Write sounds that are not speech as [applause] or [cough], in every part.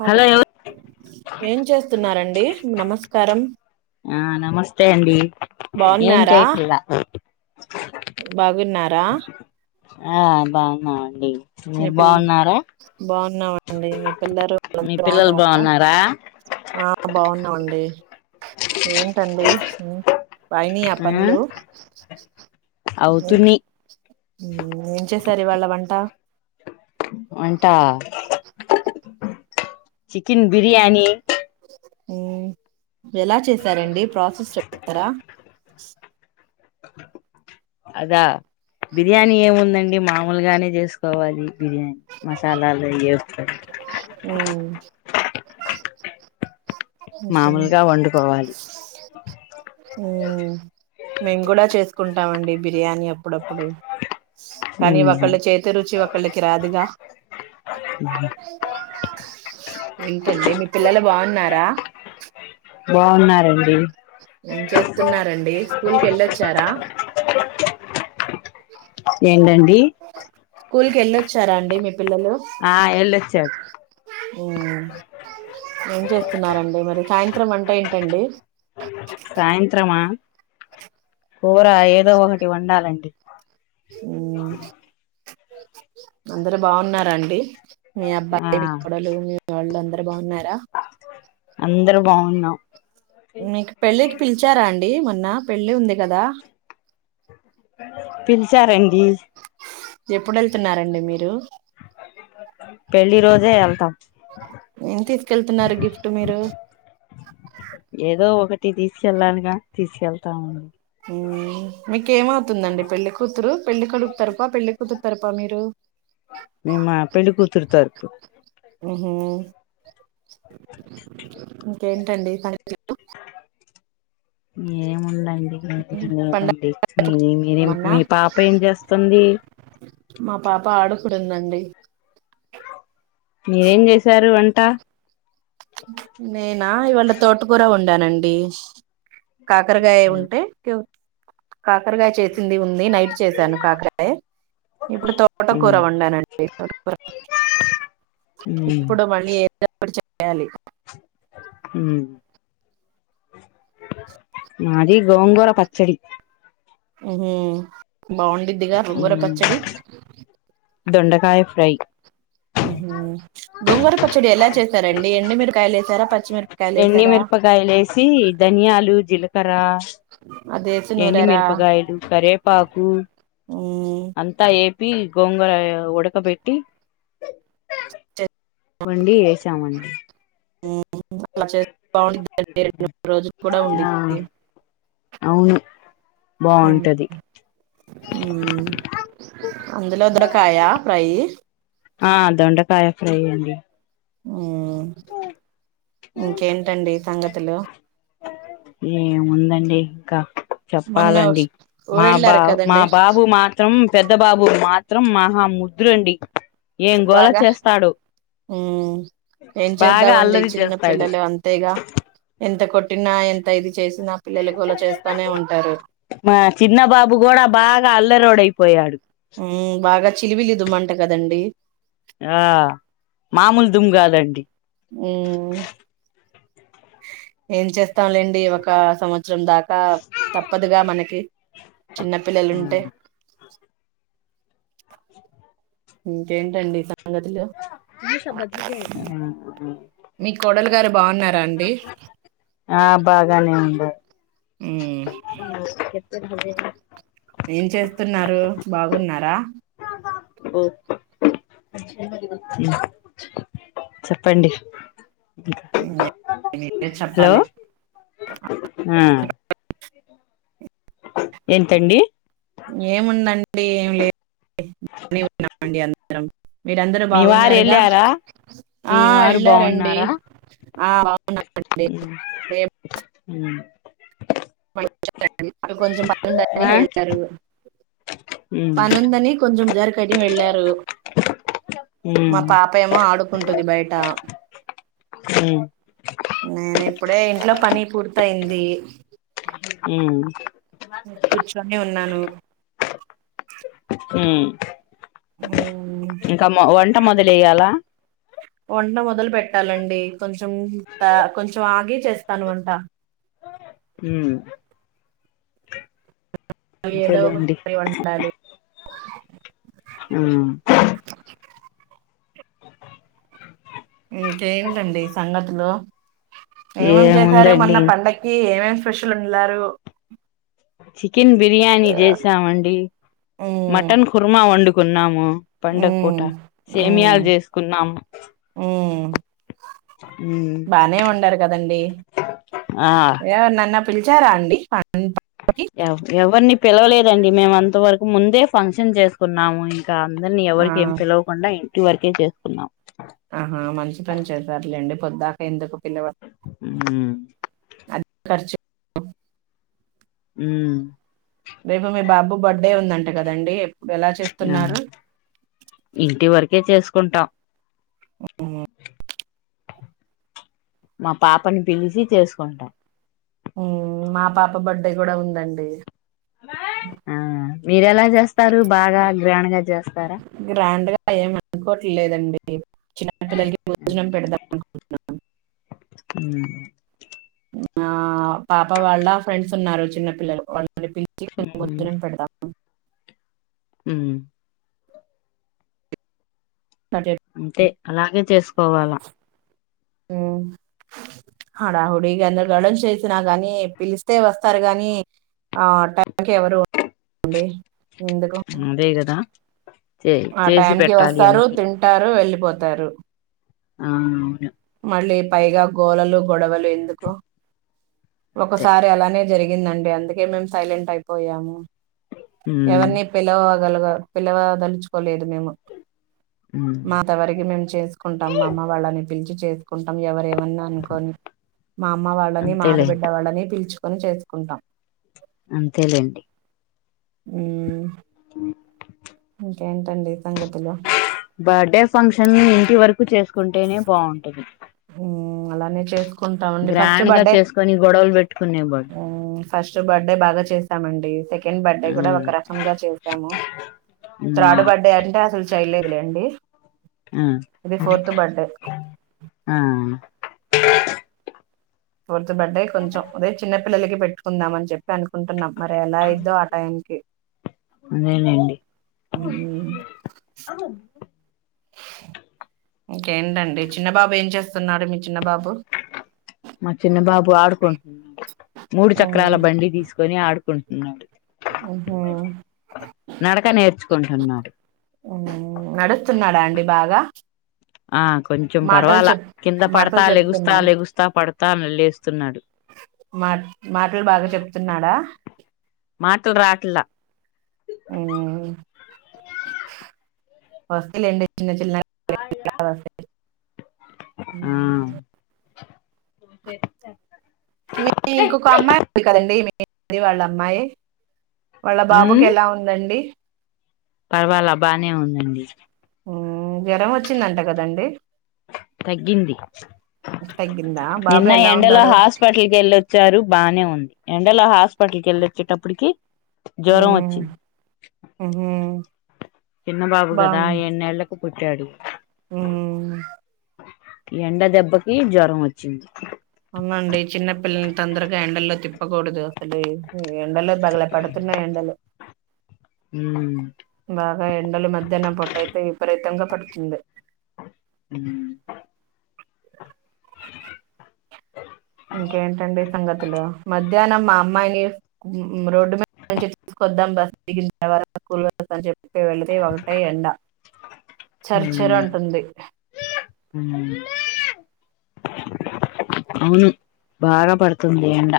Hello ఏం చేస్తున్నారండి నమస్కారం ఆ నమస్తే అండి ఏం బాగున్నారా చేయట్లే ఇగ బాగున్నారా ఆ బాగున్నామండి మీ మీరు పిల్ల బాగున్నారా బాగున్నామండి మీ పిల్లలు మీ వాళ్ళందరు పిల్లలు బాగున్నారు బాగున్నారా ఆ బాగున్నామండి ఏంటండి ఉమ్ అయినయా పనులు అవుతున్నయ్ ఉమ్ ఏం చేసారు ఇవాళ వంట వంట చికెన్ బిర్యానీ ఉ ఎలా చేసారండి ప్రాసెస్ చెప్తారా అదా బిర్యానీ ఏముందండి మామూలు ములుగానే చేసుకోవాలి బిర్యానీ మసాలాలు అయ్యి ఉమ్ మామూలుగా వండుకోవాలి మేం కూడా చేసుకు కుంటామండి బిర్యానీ అప్పుడప్పుడు కానీ ఒకళ్ళ చేతి రుచి ఒకళ్ళకి రాదుగా ఏంటండి మీ పిల్లలు బాగున్నారా బాగున్నారండి ఏం చేస్తున్నారండి స్కూల్ కి వెళ్ళొచ్చారా ఏంటండి వెళ్ళొచ్చారాండి మీ పిల్లలు ఆ ఎల్లోచ్చారు ఏం చేస్తున్నారండి మరి సాయంత్రం వంట ఏంటండి సాయంత్రమా కూర ఏదో ఒకటి వండాలండి ఉమ్ అందరు బాగున్నారండి మీ ఆ అబ్బాయి మీ కోడలు మీ వాళ్ళుందరు బాగున్నారా అందరు బాగున్నాం మీకు పెళ్ళికి పిలిచారా అండి మొన్న పెళ్ళి ఉంది కదా పిలిచారండి ఎప్పుడు వెళ్తున్నారండి మీరు పెళ్లి రోజే వెళ్తాం ఏం తీసుకెళ్తున్నారు గిఫ్ట్ మీరు ఏదో ఒకటి తీసుకెళ్లాలిగా తీసుకెళ్తాము మీకఏమవుతుందండి పెళ్లి కూతురు పెళ్లి కొడుకు తరుప పెళ్లి కూతురు తరుప మీరు మేమ పెళ్ళి పెళ్లికూతురి తరపు ఉహు ఇంకేంటండి ఏముంద పండగ దండి మీరేం మొన్న మీ పాప ఏం చేస్తుంది మా పాప ఆడుకుంటుందండి మీరేం చేశారు వంట నేనా ఇవాళ తోటకూర వండానండి కాకరగాయ ఉంటే కాకరగాయ చే ది ఉంది నైట్ చేశాను కాకరకాయే ఇప్పుడు తోటకూర ఉమ్ వండానండి తోటకూర ఉమ్ ఇప్పుడు మళ్ళీ ఏదో ఒకటి చెయ్యాలి ఉమ్ మా ది గోంగూర పచ్చడి బాగుండిద్దిగా గోంగూర ఉమ్ పచ్చడి దొండకాయ ఫ్రై ఉహు గోంగూర పచ్చడి ఎలా చేసారండి ఎండి మీరకాయలు వేసారా ప ఎండి మిరపకాయలు వేసి ధనియాలు, జీలకర్ర అది వేసి నూరారా ఎండిమిరపకాయలు, కరేపాకు ఉమ్. అంతా ఏ ప్పి గోంగూర ఉడకబెట్టి చే- వండి ఏసామండి అ చేస్త బాగు రడు రోజులు కూడా ఉంది ఆ అవును బాగుంటది అందులో ఇదరకాయా ప్రై పయ ఫ్రై అడి ఇంకేంటండి సంగతులు ఏ ఉందండి ఇంకా మొన్న చెప్పాలండి మా బా ఊరెళ్ళారు మా కదండి బాబు మాత్రం పెద్ద బాబు మాత్రం మహా ముద్రండి ఏం గోల చేస్తాడు ఉ ఏం బాగా చేద్దామండి అల్లరి చిన్న చేస్తాడు పిల్లలు అంతేగా ఎంత కొట్ పెట్టి ఎంత ఇది చేసి మా చిన్న బాబు కూడా బాగా అల్లరోోడ్ అయిపోయాడు బాగా చిలివిలి ఇదమంట కదంీ ఆ మామూలు దుమ్ కాదండి ఉ ఏం చేస్తాంలేండి ఒక సంవత్సరం వం దాకా తప్పదుగా మనకి చిన్నపిిల్లలుంటే ఇంకేంటండి సంగతి మీ కోడలు గారు బాగున్నారా అండి ఆ బాగానే ఉంది అ ఆ ఏం చేస్తున్నారు బాగున్నారా ఓ చెప్పండి మీరే హలో చెప్పాలి ఎంతండి ఏముందండి ఏమి లేదున్నాండి అందరం మీరందరూ మీ వారు బాగున్నారుగా వెళ్ళారా మీ ఆ వారు వెళ్ళారంండి ఆ వా కొంచెం పనుందని ఆ వెళ్తారు ఉమ్ పనుందని కొ కొంచంచెం దరక అయి వెళ్ళారు ఉమ్ ఉమ్ మా పాప ఏమో ఆడుకుంటుంది బయట హ అప్పుడే ఇంట్లో పని పూర్తయింది హ ను కూర్చుని ఉన్నాను మ్మ్ ఇంకా వంట మొదలుయ్యాలా వంట మొదలు పెట్టాలండి కొంచెం కొంచెం ఆగి చేస్తాను వంట ఆ హ ఏదో ఒక అంతేలేండి కవ ఉండాలి అ కేంటండి సంగతులు ఏమేం చేశారు ఏముందండి మన్న పండకి ఏమేం ఫెషలు ఉండలారు చికెన్ బిర్యానీ చేసామండి ఉమ్ మటన్ కుర్మా వండుకున్నాము పండగ పూట ఉమ్ ఉమ్ సేమయాలు చేసుకున్నాము ఉమ్ బానే వండారు కదండి ఆ పిల్జాారాండి ఎవరిని పిలవలేదండి మేము అంత వరకు ముందే ఫంక్షన్ చేసుకున్నాము ఇ అందరినీ ఆ ఎవరిక ఏం పిలవకుండా ఇంటి వరకే చేసుకున్నాం ఆహా మంచి పని చేశారులేండి పొద్ద్దాకా ఎందుకు పిలవ అది కర్చ మ్మ్ రేపు మీ బాబు బర్త్డే ఉందంట కదండి. ఎలా ఆ చేస్తున్నారు ఇంటి వరకే చేసుకుంటాం మా పాపని పిలిచి చేసుకుంటాం మా పాప బర్త్డే కూడా ఉందండి. ఆ మీరూ ఎలా చేస్తారు బాగా గ్రాండ్ గా చేస్తా గ్రాండ్ గా ఏమి అనుకోట్లేదండి. చిన్నపిల్లలకి భోజనం పెడదాం అనుకుంటున్నాను. ఉమ్ ఆ పాప వాళ్ళ ఫ్రెండ్స్ ఉన్నారు చిన్న పిల్లలు వాళ్ళని పిలిచి భోజనం పెడదాం మ్మ్ అటు- అంతే అలాగే చేసుకోవాలా ఆ హడా హుడిగ అన్న గానీ చేసినా గాని పిలిస్తే వస్తారు గాని ఆ టైమ్ కి ఎవరు ఉండరు అనుకోండి అదేగదా ఆ టైం కి వస్తారు తింటారు వెళ్ళిపోతారు ఆ మళ్ళీ పైగా గోళలు గొడవలు ఎందుకు అంతే ఒకసారి అలానే జరిగిందండి అందుకే మేము సైలెంట్ అయిపోయాము ఉమ్ ఎవరిని పిలువ గలగా పిలవ దలుచుకోలేదు మేము. ఉమ్ మాంతవరికి మేము చేసుకుంటాం మా అమ్మ వాళ్ళని పిలిచి చేసుకుంటాం ఎవరు ఏమన్నా అనుకొని మా అమ్మ వాళ్ళని మా అంతేలే ఆడబిడ్డ వాళ్ళని పిల్చుకొని చేసుకుంటాం అంతేలేండి ఉమ్ అ ఏంటడి ఈ సంగతులు బర్త్డే ఫంక్షన్ ఇంటి వరకు చేసుకుంటేనే బాగుంటుది మ్మ్ అలానే చేసుకుంటామండి ఫస్ట్ గ్రాండ్ గా బర్త్డే చేసుకొని గొడవలు పెట్టి ఫస్ట్ బర్త్డే బాగా చేశామండి సెకండ్ బర్డే కూడా ఒక రకంగా చేసాము. ఆ త్రాడు బడ్డే అంటే అసలు చేయలేదులేండి. ఆ ఇది ఫోర్త్ బర్త్డే ఆ ఫోర్త్ బర్త్డే కొంచెం అదే చిన్న పిల్లకి పెట్టుకుందా అని చెప్పి అనుకుంటున్నాం మరి ఎలా అయిద్దో ఆ టైంకి అదేనండి మ్మ్ ఇంకేంటండి చిన్నబాబు ఏం చేస్తున్నాడు మీ చిన్నబాబు మా చిన్నబాబు ఆడుకుంటున్నాడు మూడు చక్రాల బండి తీసుకుని ఆడుకుంటున్నాడు. ఉహు నడక నేర్చుకుంటున్నాడు నడుస్తున్నాడా అండి బాగా ఆ కొంచెం మాటలు పర్వాలా చెప్ కింద మాటలు పడతా లేగుస్తా చెప్తున్నాడు లేగుస్తా పడతా లెగు స్తునాడు మా మాటలు బాగా చెప్తున్నాడా మాటలు రాట్లా హ్మ్మ్ వస్తి లే చిన్న చిన్నగా ఆ [unintelligible] మీ ఇంకొక అమ్మాయి ఉంది కదండి వాళ్ళ అమ్మాయి వాళ్ళ బాబుకి ఉమ్ ఎలా ఉందండి. పర్వాలా బానే ఉందండి. హ్ జ్వరం వచ్చిందంట కదండి. తగ్గింది తగ్గిందా బాబు నిన్న ఎలా ఎండలో ఉన్నాడు హాస్పిటల్కి ఎళ్ళొచ్చారు. బానే ఉంది. ఎండలో హాస్పిటల్ కి ఎళ్ళి వచ్చేటప్పటికి జ్వరం ఉమ్, వచ్చింది. ఉహు, చిన్న బాబు కదా ఎడ్నేళ్లకు పుట్టాడు. హ్ ఈ ఎండ దెబ్బకి జ్వరం వచ్చింది. అవునండి చిన్నపిల్లల్ని తొందరగా ఎండల్లో తిప్పకూడదు అసలు ఎండల్లో బగల పడుతు న్నయి ఎండలు. హ్మ్ బాగా ఎండలు మధ్యాహ్నం పూట అయితే విపరీతంగా పడుతుంది. హ్ ఇంకేంటండి సంగతులు మధ్యాహ్నం మా అమ్మాయిని ఉ రోడ్డు మీద నుంచి తీసుకొద్దాం బస్ దిగినా తర్వాత స్కూల్ బస్సు అని చెప్పి వెళుతే ఒకటే ఎండ చర్చర్ ఉమ్ అంటుంది. అవును బాగా పడుతుంది ఎండా.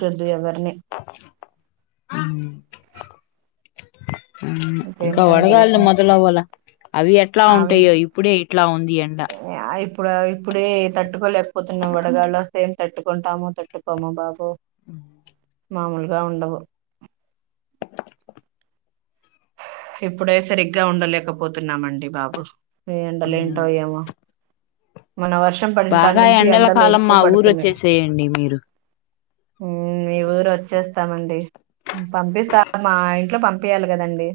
తిట్టద్దు ఎవర్ని. ఆ ఇంకా ఇంకేంటండి వడగాలులు మొదలవ్వలా. అవి ఎట్లా అవి ఉంటయో ఇప్పుడే ఇట్లా ఉంది ఎండ. ఆ, ఇప్పుడు ఇప్పుడే తట్టుకోలేకపోతున్నాం, వడగాలులు వస్తే తట్టుకుంటామో తట్టుకోమో బాబు. ఉ మామూలుగా ఉండవు. ఇప్పుడే సరిగ్గా ఉండలేకపోతున్నామండి బాబు ఈ ఎండలు ఉమ్ ఏంటో ఏమో. మొన్నా వర్షం పడిన బాగా కానుంచి ఎండల ఎండలు కాలం ఎక్కువ మా ఊరు పడుతున్నయి. వచ్చేసేయండి మీరు హ్ మీ ఊరు వచ్చేస్తామండి పంపిస్తా మా ఇంట్లో పంపింయాల కదండి.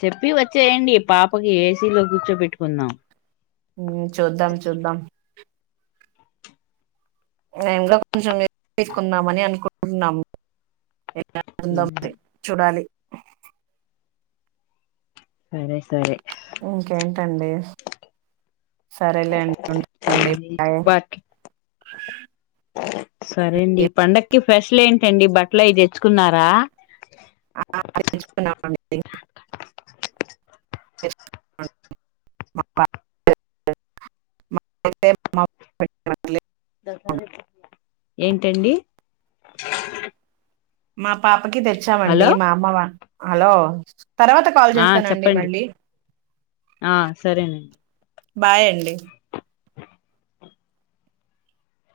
చెప్పి వచ్చేయండి పాపకి ఏసీలో కూర్చో పెట్టుకుందాం. హ్ చూద్దాం చూద్దాం. మేము కూడ కొంచెం ఎసి తీసుకుందామని అనుకుంటున్నాము. ఎమవుతుందో మరి చూడాలి. సరే సరే టెన్ డేస్ సరేలేండి ఉంట అండి బాయ్. బట్ సరే అండి ఏం- పండగ క్కి స్పెషల్ ఏంటండి బట్టలు అయి తెచ్చుకున్నారా. ఆ [inaudible] తెచ్చుకున్నాం అండి. [inaudible] మా [inaudible] మా [inaudible] ఏంటండి? మా పాపకి తెచ్చామండి హలో మా అమ్మవా హలో తర్వాత కాల్ ఆ చేస్తానండి చెప్పండి మళ్ళీ. ఆ సరేనండి. బాయండి.